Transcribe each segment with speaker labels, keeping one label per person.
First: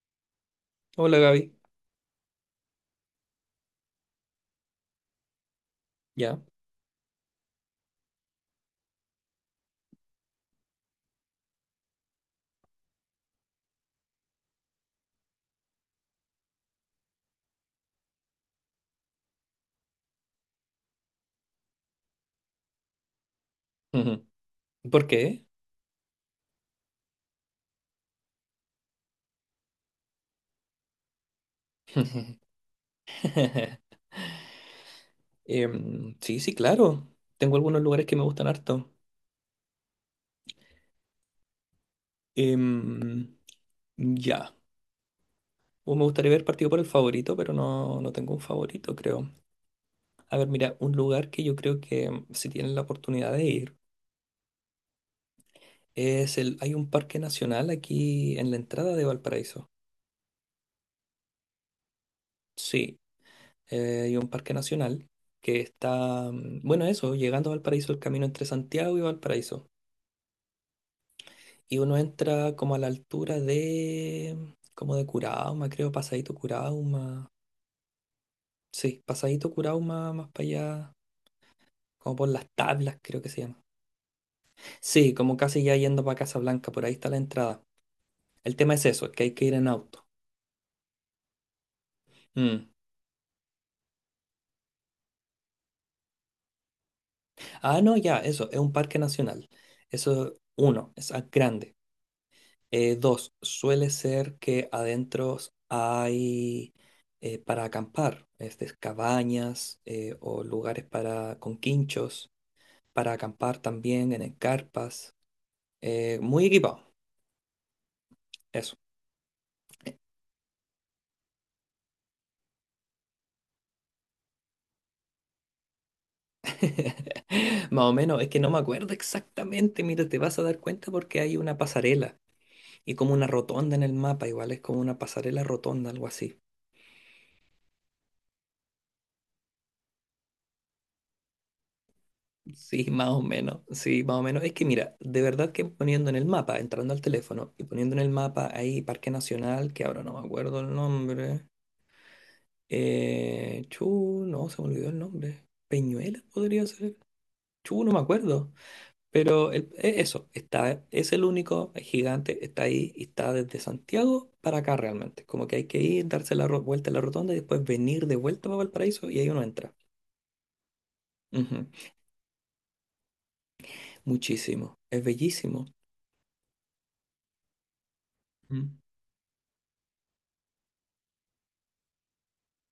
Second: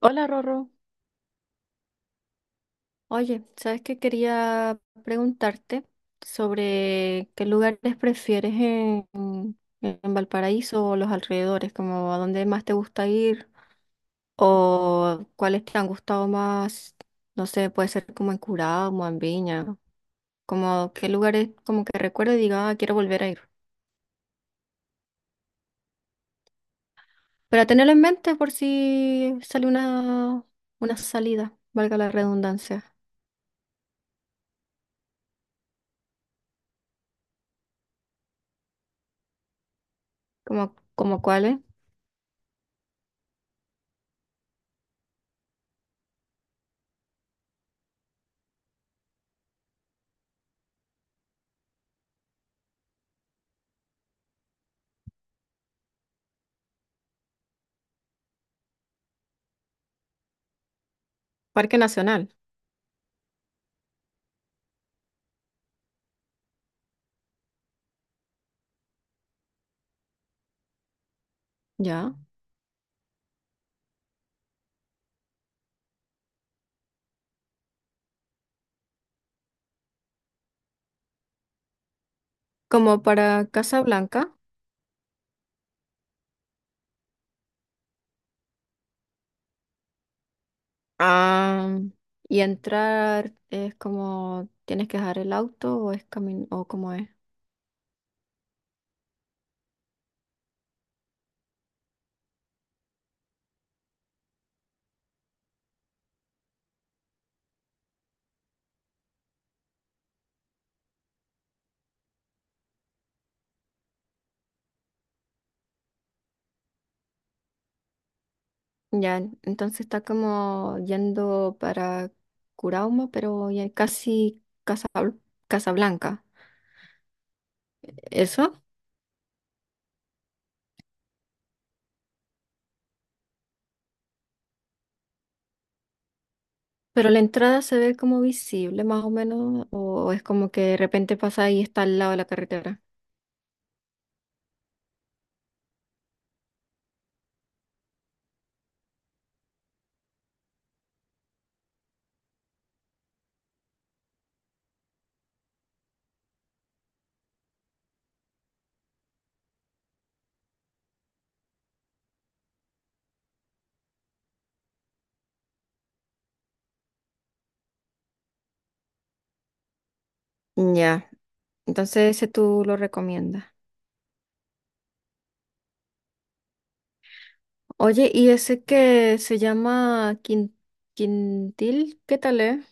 Speaker 1: Hola, Rorro.
Speaker 2: Hola Gaby,
Speaker 1: Oye, ¿sabes qué quería preguntarte
Speaker 2: ya.
Speaker 1: sobre qué lugares prefieres en Valparaíso o los alrededores? Como a dónde más te gusta ir o cuáles te han gustado más? No sé, puede ser como en Curado, como en Viña, como qué lugares como que recuerdo y diga, "Ah, quiero volver a ir.
Speaker 2: Ujú. ¿Por qué?
Speaker 1: Pero tenerlo en mente por si sale una salida, valga la redundancia,
Speaker 2: Sí, sí, claro. Tengo algunos lugares que me gustan harto.
Speaker 1: como cuáles.
Speaker 2: Em, ya. O me gustaría ver partido por el favorito, pero no, no tengo un favorito, creo. A ver, mira, un lugar que yo creo que si tienen la oportunidad de ir es el. Hay un parque nacional aquí en la entrada de Valparaíso.
Speaker 1: Parque Nacional,
Speaker 2: Sí, hay un parque nacional que está. Bueno, eso, llegando a Valparaíso, el camino entre Santiago y Valparaíso. Y uno
Speaker 1: ¿ya?
Speaker 2: entra como a la altura de, como de Curauma, creo, Pasadito Curauma. Sí, Pasadito Curauma más para allá, como por las tablas,
Speaker 1: Como
Speaker 2: creo que se
Speaker 1: para
Speaker 2: llama.
Speaker 1: Casa Blanca.
Speaker 2: Sí, como casi ya yendo para Casablanca, por ahí está la entrada. El tema es eso, que hay que ir en auto.
Speaker 1: Ah, y
Speaker 2: Mm.
Speaker 1: entrar, ¿es como tienes que dejar el auto o es camino o cómo es?
Speaker 2: Ah, no, ya, eso, es un parque nacional. Eso, uno, es grande. Dos, suele ser que adentro hay para acampar, este, cabañas o lugares para con quinchos para acampar también en carpas, muy equipado, eso.
Speaker 1: Ya, entonces está como yendo para Curauma, pero ya casi Casablanca.
Speaker 2: Más o menos, es que no me
Speaker 1: Eso.
Speaker 2: acuerdo exactamente, mira, te vas a dar cuenta porque hay una pasarela y como una rotonda en el mapa, igual es como una pasarela rotonda, algo así.
Speaker 1: Pero la entrada, ¿se ve como visible más o menos o es como que de repente pasa y está al lado de la carretera?
Speaker 2: Sí, más o menos, sí, más o menos. Es que mira, de verdad que poniendo en el mapa, entrando al teléfono y poniendo en el mapa ahí Parque Nacional, que ahora no me acuerdo el nombre. Chu, no, se me olvidó el nombre. Peñuela podría ser. Chu, no me acuerdo. Pero eso, está, es el único gigante, está ahí y está desde Santiago para acá realmente. Como que hay que ir, darse la vuelta a la rotonda y después venir de vuelta para Valparaíso y ahí uno entra.
Speaker 1: Ya,
Speaker 2: Ujú,
Speaker 1: entonces ese tú lo recomiendas.
Speaker 2: muchísimo, es bellísimo.
Speaker 1: Oye, ¿y ese
Speaker 2: Mm.
Speaker 1: que se llama Quintil, qué tal es?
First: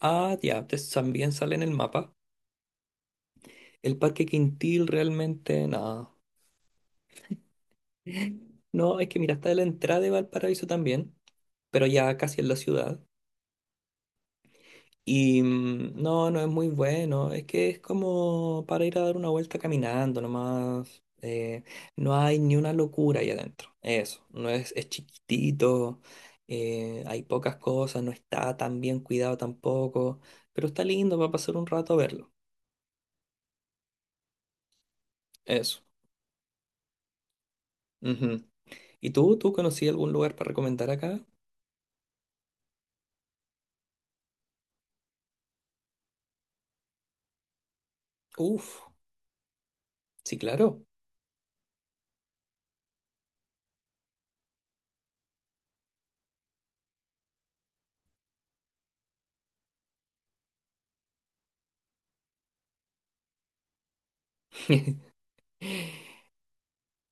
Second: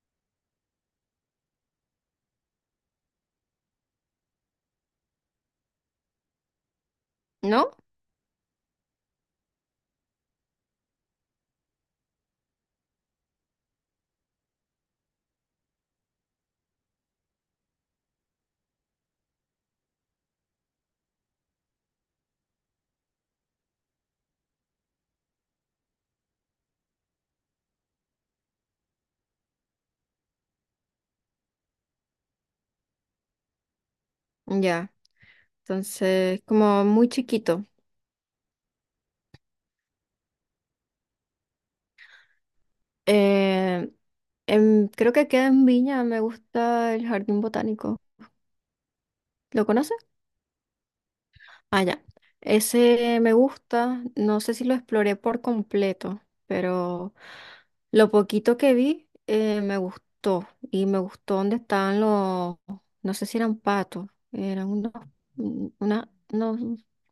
Speaker 2: Ah, ya, también sale en el mapa. El Parque Quintil realmente, nada.
Speaker 1: ¿No?
Speaker 2: No, es que mira, está la entrada de Valparaíso también, pero ya casi en la ciudad. Y no, no es muy bueno. Es que es como para ir a dar una vuelta caminando nomás. No hay ni una locura ahí adentro. Eso. No es, es chiquitito. Hay pocas cosas. No está tan bien cuidado tampoco. Pero está lindo para pasar un rato a verlo.
Speaker 1: Ya.
Speaker 2: Eso.
Speaker 1: Entonces, como muy chiquito.
Speaker 2: Ujú. ¿Y tú? ¿Tú conocí algún lugar para recomendar acá?
Speaker 1: Eh, Creo que queda en Viña, me gusta el jardín botánico.
Speaker 2: Uf.
Speaker 1: ¿Lo conoces?
Speaker 2: Sí, claro.
Speaker 1: Ah, ya. Ese me gusta, no sé si lo exploré por completo, pero lo poquito que vi, me gustó, y me gustó donde estaban los, no sé si eran patos, eran unos, un- una, unos-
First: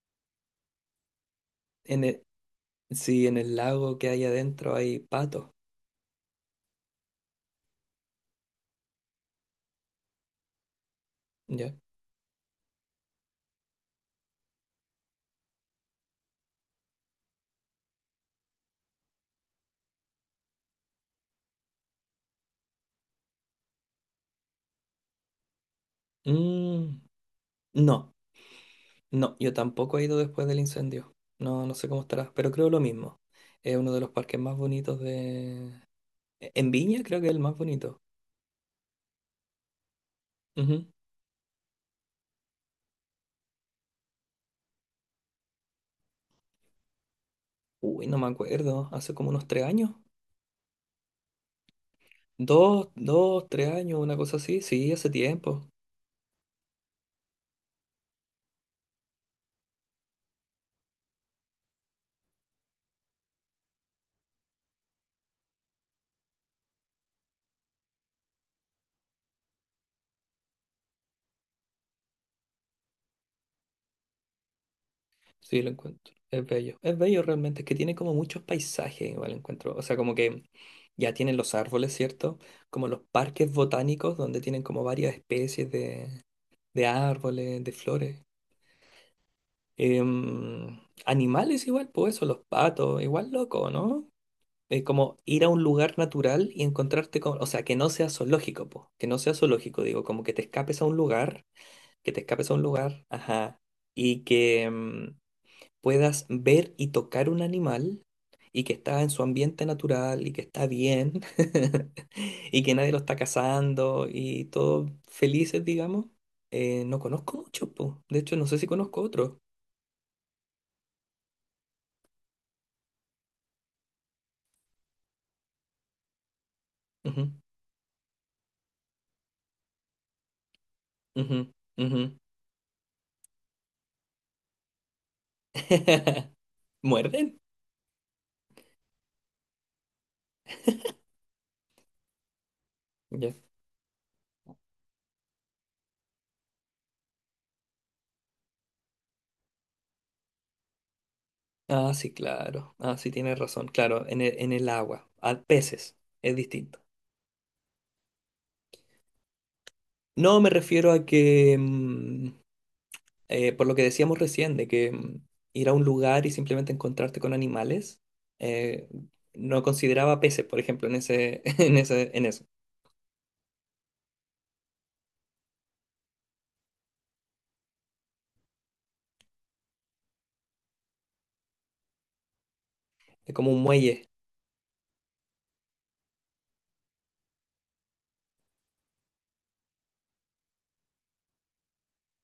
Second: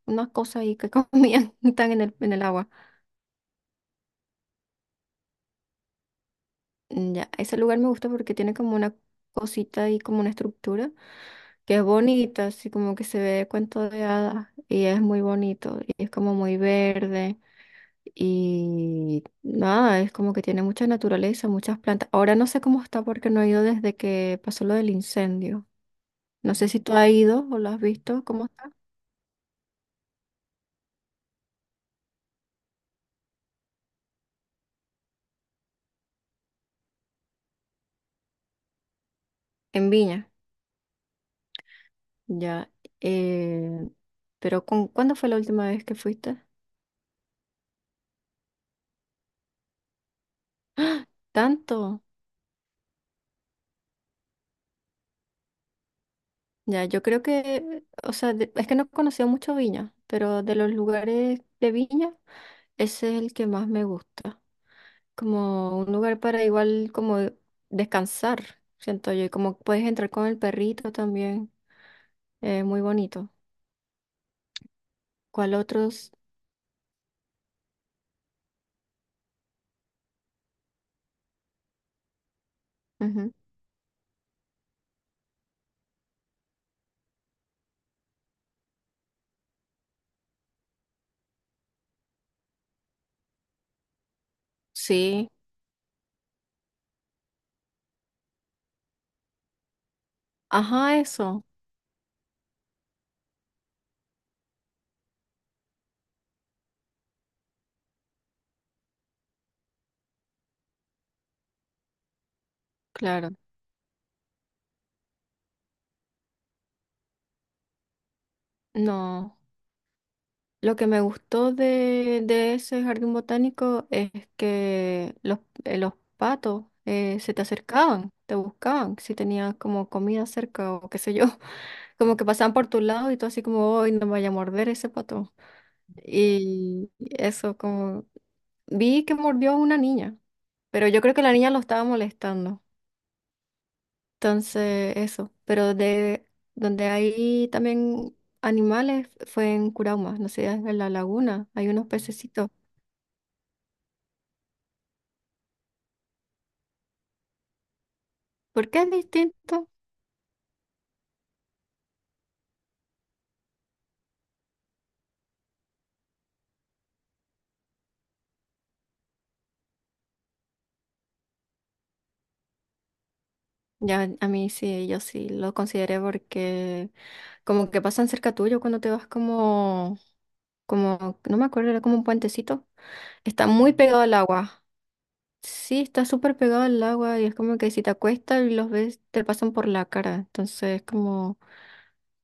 Speaker 1: unas cosas ahí que comían, están
Speaker 2: En el,
Speaker 1: en el agua.
Speaker 2: sí, en el lago que hay adentro hay patos.
Speaker 1: Mm, ya, ese lugar me gusta porque tiene como una cosita y como una estructura
Speaker 2: ¿Ya?
Speaker 1: que es bonita, así como que se ve cuento de hadas y es muy bonito y es como muy verde y nada, es como que tiene mucha naturaleza, muchas plantas. Ahora no sé cómo está porque no he ido desde que pasó lo del incendio. No sé si tú
Speaker 2: Mm,
Speaker 1: has ido o lo has
Speaker 2: no.
Speaker 1: visto, ¿cómo está?
Speaker 2: No, yo tampoco he ido después del incendio. No, no sé cómo estará, pero creo lo mismo. Es uno de los parques más bonitos de... En Viña creo que es el más bonito.
Speaker 1: En Viña,
Speaker 2: Ujú.
Speaker 1: ya. Eh, pero cuándo fue la última vez que fuiste?
Speaker 2: Uy, no me acuerdo. Hace como unos 3 años.
Speaker 1: ¿Tanto?
Speaker 2: Dos, 3 años, una cosa así. Sí, hace tiempo.
Speaker 1: Ya, yo creo que, o sea, es que no he conocido mucho Viña, pero de los lugares de Viña, ese es el que más me gusta. Como un lugar para igual como descansar, siento yo, y como puedes entrar con el perrito también, es muy bonito. ¿Cuál
Speaker 2: Sí, lo
Speaker 1: otros?
Speaker 2: encuentro. Es bello. Es bello realmente. Es que tiene como muchos paisajes, igual encuentro. O sea, como que ya tienen los árboles, ¿cierto? Como los
Speaker 1: Ujú.
Speaker 2: parques botánicos donde tienen como varias especies de árboles, de flores. Em, animales igual, pues eso, los patos, igual loco, ¿no? Es como
Speaker 1: Sí,
Speaker 2: ir a un lugar natural y encontrarte con, o sea, que no sea zoológico, pues, que no sea zoológico, digo, como que te escapes a un
Speaker 1: ajá, eso,
Speaker 2: lugar, que te escapes a un lugar, ajá, y que puedas ver y tocar un animal y que está en su ambiente natural y que está bien y que nadie lo está
Speaker 1: claro.
Speaker 2: cazando y todos felices, digamos. No conozco mucho, pues, de hecho, no sé si conozco
Speaker 1: No.
Speaker 2: otro.
Speaker 1: Lo que me gustó de ese jardín botánico es que los patos,
Speaker 2: Ujú.
Speaker 1: se te acercaban, te buscaban, si tenías como comida cerca o qué sé yo,
Speaker 2: Ujú, ujú.
Speaker 1: como que pasaban por tu lado y tú así como, hoy no me vaya a morder ese pato. Y
Speaker 2: ¿Muerden?
Speaker 1: eso como, vi que mordió a una niña, pero yo creo que la niña lo estaba molestando.
Speaker 2: Ya.
Speaker 1: Entonces, eso, pero de donde hay también animales fue en Curauma, no sé, en la laguna hay unos
Speaker 2: Ah, sí,
Speaker 1: pececitos.
Speaker 2: claro. Ah, sí, tienes razón. Claro, en el agua, a peces, es distinto.
Speaker 1: ¿Por qué es distinto?
Speaker 2: No, me refiero a que, por lo que decíamos recién, de que ir a un lugar y simplemente encontrarte con animales, eh, no consideraba peces, por ejemplo, en ese, en ese, en eso.
Speaker 1: Ya, a mí sí, yo sí lo consideré porque como que pasan cerca tuyo cuando te vas no me acuerdo, era como un puentecito.
Speaker 2: Es
Speaker 1: Está
Speaker 2: como un
Speaker 1: muy pegado
Speaker 2: muelle.
Speaker 1: al agua. Sí, está súper pegado al agua y es como que si te acuestas y los ves, te pasan por la cara. Entonces es como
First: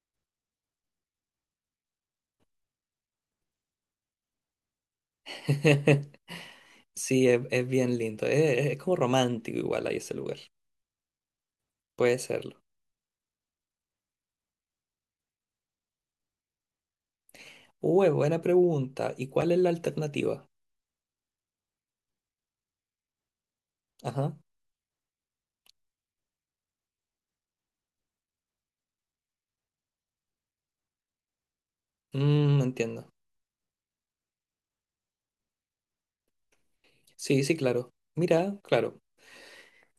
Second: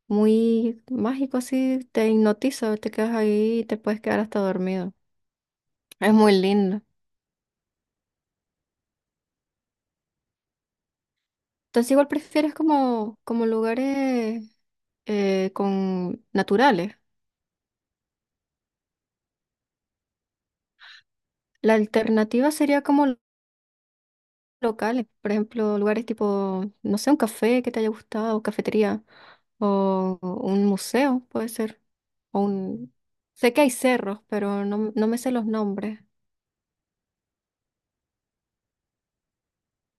Speaker 1: muy mágico así, te hipnotiza, te quedas ahí y te puedes quedar hasta dormido. Es muy lindo.
Speaker 2: Sí, es bien lindo. Es como romántico igual ahí ese lugar.
Speaker 1: Entonces igual
Speaker 2: Puede
Speaker 1: prefieres
Speaker 2: serlo.
Speaker 1: como lugares con naturales.
Speaker 2: Uy, buena pregunta. ¿Y cuál es la alternativa?
Speaker 1: La alternativa sería como
Speaker 2: Ajá.
Speaker 1: locales, por ejemplo, lugares tipo, no sé, un café que te haya gustado, cafetería, o un museo, puede ser, o
Speaker 2: Mm,
Speaker 1: un...
Speaker 2: entiendo.
Speaker 1: Sé que hay cerros, pero no, no me sé los nombres.
Speaker 2: Sí, sí, claro. Mira, claro.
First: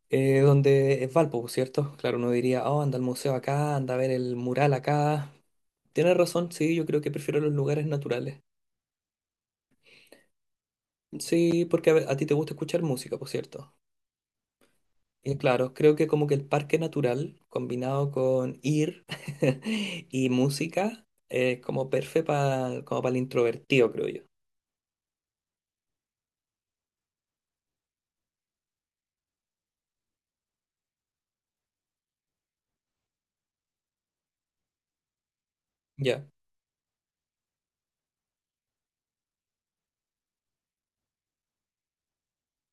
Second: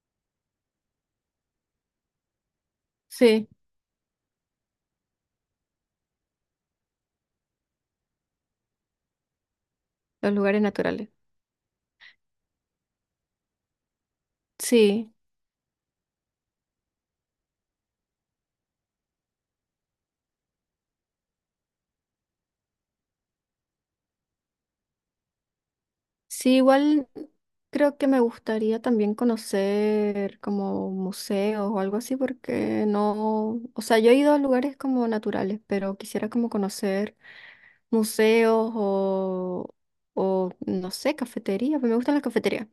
Speaker 2: donde es Valpo, pues, ¿cierto? Claro, uno diría, oh, anda al museo
Speaker 1: Sí,
Speaker 2: acá, anda a ver el mural acá. Tienes razón, sí, yo creo que prefiero los lugares naturales.
Speaker 1: los lugares naturales.
Speaker 2: Sí, porque a ti te gusta escuchar música, por cierto.
Speaker 1: Sí,
Speaker 2: Y claro, creo que como que el parque natural, combinado con ir y música, es como perfecto para como para el introvertido, creo yo.
Speaker 1: sí, igual creo que me gustaría también conocer como museos o algo así, porque no, o sea, yo he ido a lugares como naturales, pero
Speaker 2: Ya,
Speaker 1: quisiera como conocer museos o, no sé, cafeterías, pues me gustan las cafeterías.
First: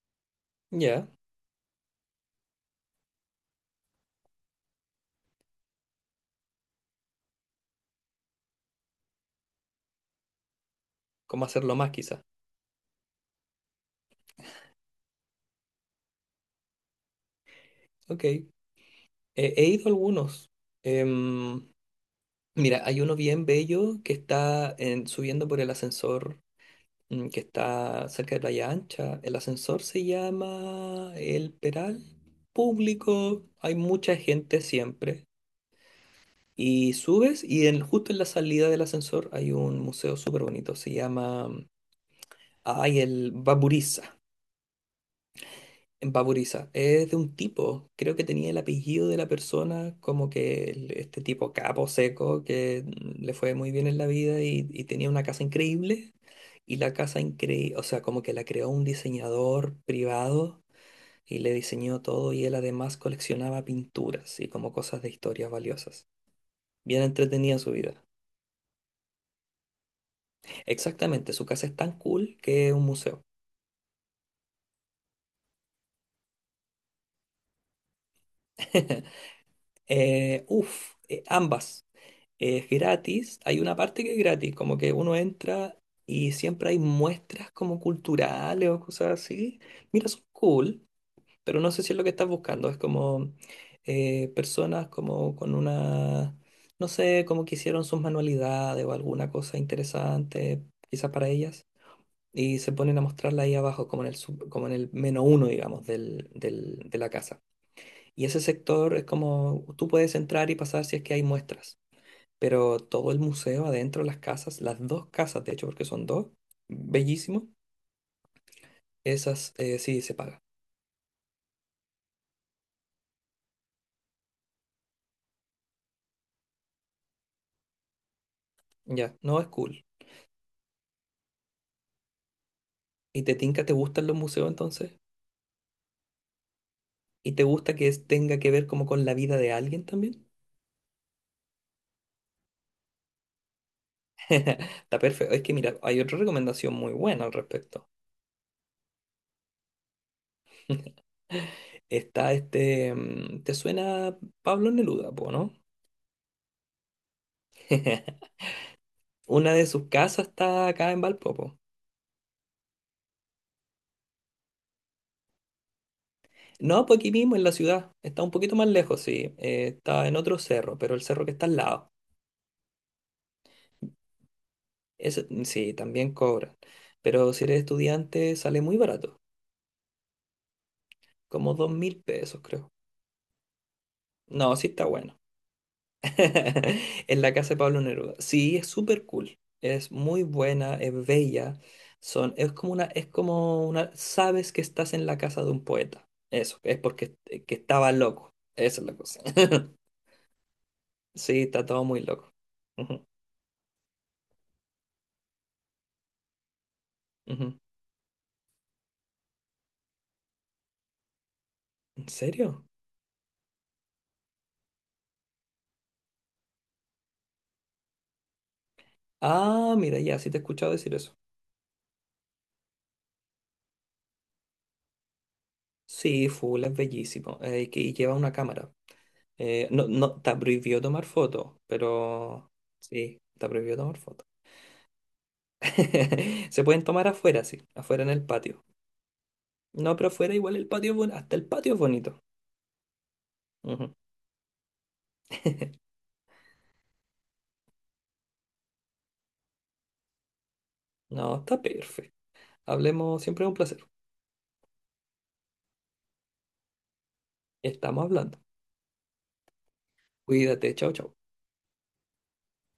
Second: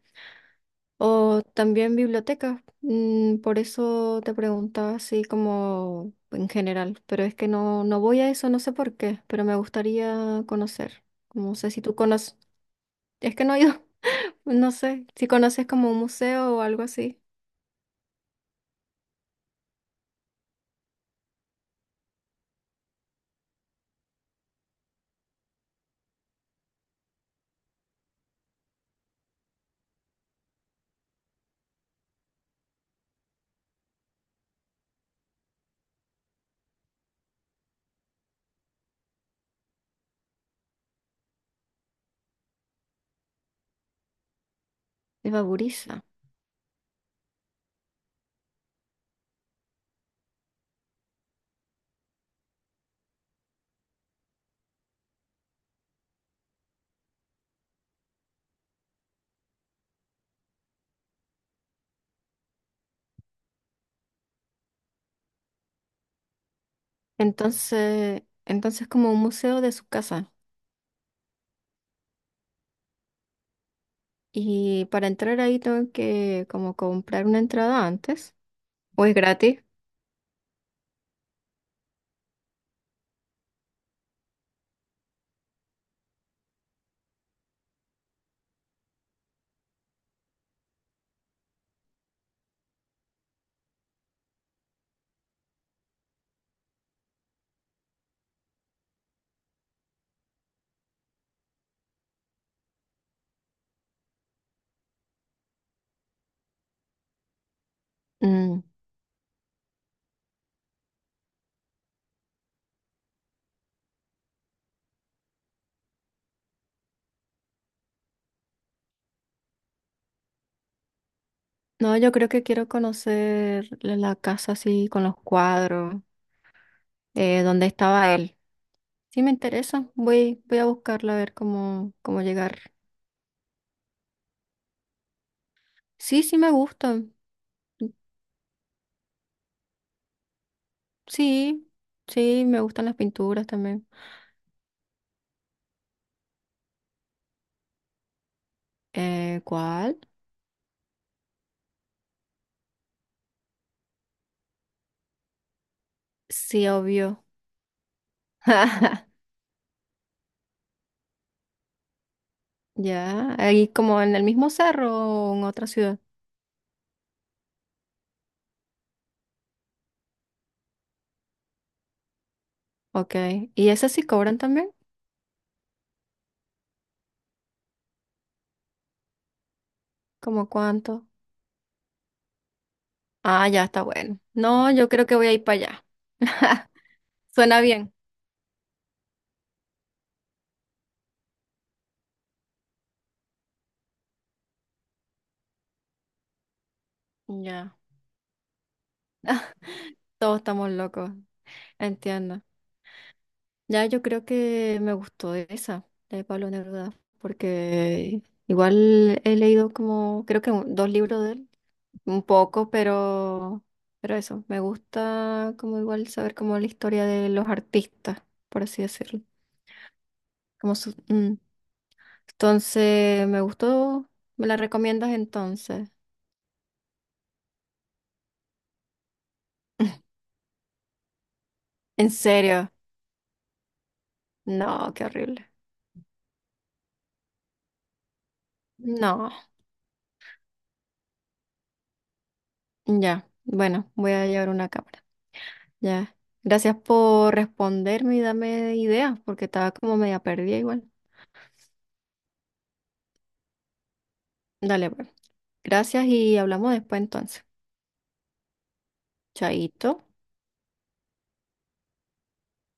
Speaker 2: ya.
Speaker 1: O también bibliotecas. Mm, por eso te preguntaba así como en general, pero es que no, no voy a eso, no sé por qué, pero me gustaría conocer.
Speaker 2: ¿Cómo
Speaker 1: No sé
Speaker 2: hacerlo
Speaker 1: si
Speaker 2: más,
Speaker 1: tú
Speaker 2: quizás?
Speaker 1: conoces, es que no he ido, no sé, si conoces como un museo o algo así
Speaker 2: Ok, he ido a algunos. Em, mira, hay uno bien bello que está subiendo por el ascensor que está cerca de Playa Ancha. El ascensor se llama El Peral Público. Hay mucha gente siempre. Y subes y justo en la salida del ascensor hay un museo súper bonito. Se llama, ay, el Baburiza.
Speaker 1: de Baburiza.
Speaker 2: En Papuriza, es de un tipo, creo que tenía el apellido de la persona, como que este tipo capo seco que le fue muy bien en la vida y tenía una casa increíble y la casa increíble, o sea, como que la creó un diseñador privado y le diseñó todo y él además coleccionaba pinturas y como cosas de historias valiosas. Bien entretenida su vida.
Speaker 1: Entonces, como un museo de su casa.
Speaker 2: Exactamente, su casa es tan cool que es un museo.
Speaker 1: Y para entrar ahí, ¿tengo que como comprar una entrada antes? ¿O es gratis?
Speaker 2: Ambas. Es gratis, hay una parte que es gratis, como que uno entra y siempre hay muestras como culturales o cosas así. Mira, son cool, pero no sé si es lo que estás buscando. Es como personas como con una, no sé, como que hicieron sus manualidades o alguna cosa interesante, quizás para ellas, y se ponen a mostrarla ahí abajo, como en el, como en el menos uno, digamos, del, de la casa. Y ese
Speaker 1: Mm,
Speaker 2: sector es como, tú puedes entrar y pasar si es que hay muestras, pero todo el museo adentro, las casas, las dos casas, de hecho, porque son dos, bellísimo, esas sí se paga.
Speaker 1: no, yo creo que quiero conocer la casa así con los cuadros, donde estaba él.
Speaker 2: Ya,
Speaker 1: Sí me
Speaker 2: no es cool.
Speaker 1: interesa, voy, voy a buscarla a ver cómo, cómo llegar.
Speaker 2: ¿Y te tinca, te gustan los museos entonces?
Speaker 1: Sí, sí me gustan.
Speaker 2: ¿Y te gusta que tenga que ver como con la vida de alguien también?
Speaker 1: Sí, sí, me gustan las pinturas también.
Speaker 2: Está perfecto. Es que mira, hay otra recomendación muy buena al respecto.
Speaker 1: ¿Cuál?
Speaker 2: Está este, mm, ¿te suena Pablo Neruda, po, no?
Speaker 1: Sí, obvio.
Speaker 2: Una de sus casas está acá en Valpo, po.
Speaker 1: Ya, ahí, ¿como en el mismo cerro o en otra ciudad?
Speaker 2: No, pues aquí mismo en la ciudad. Está un poquito más lejos, sí. Está en otro cerro, pero el cerro que está al lado.
Speaker 1: Ok. ¿Y esas sí cobran también?
Speaker 2: Ese, mm, sí, también cobran. Pero si eres estudiante, sale muy barato.
Speaker 1: ¿Cómo cuánto?
Speaker 2: Como 2.000 pesos, creo.
Speaker 1: Ah, ya, está bueno.
Speaker 2: No, sí
Speaker 1: No,
Speaker 2: está
Speaker 1: yo creo que
Speaker 2: bueno.
Speaker 1: voy a ir para allá.
Speaker 2: En la casa de
Speaker 1: Suena
Speaker 2: Pablo
Speaker 1: bien.
Speaker 2: Neruda. Sí, es súper cool. Es muy buena, es bella. Son, es como una, sabes que estás en la casa de un poeta. Eso, es porque que
Speaker 1: Ya,
Speaker 2: estaba loco. Esa es la cosa.
Speaker 1: todos estamos locos,
Speaker 2: Sí, está todo muy loco.
Speaker 1: entiendo.
Speaker 2: Ujú,
Speaker 1: Ya, yo creo que me gustó esa de Pablo Neruda,
Speaker 2: ujú.
Speaker 1: porque igual he leído como, creo que dos libros de él,
Speaker 2: ¿En
Speaker 1: un
Speaker 2: serio?
Speaker 1: poco, pero eso, me gusta como igual saber como la historia de los artistas, por así decirlo.
Speaker 2: Ah, mira, ya, sí te he escuchado
Speaker 1: Como
Speaker 2: decir eso.
Speaker 1: mm. Entonces, me gustó, ¿me la recomiendas entonces?
Speaker 2: Sí, full, es bellísimo. Y lleva una cámara. No, no, está prohibido tomar fotos,
Speaker 1: ¿En
Speaker 2: pero
Speaker 1: serio?
Speaker 2: sí, está prohibido tomar fotos.
Speaker 1: No, qué horrible.
Speaker 2: Se pueden tomar afuera, sí, afuera en el patio.
Speaker 1: No,
Speaker 2: No, pero afuera igual el patio es bonito, hasta el patio es bonito.
Speaker 1: ya, bueno,
Speaker 2: Ujú.
Speaker 1: voy a llevar una cámara. Ya. Gracias por responderme y darme ideas, porque estaba como media perdida igual.
Speaker 2: No, está perfecto. Hablemos, siempre es un placer.
Speaker 1: Dale, pues. Gracias y hablamos después entonces.
Speaker 2: Estamos hablando.
Speaker 1: Chaito.
Speaker 2: Cuídate, chao, chao.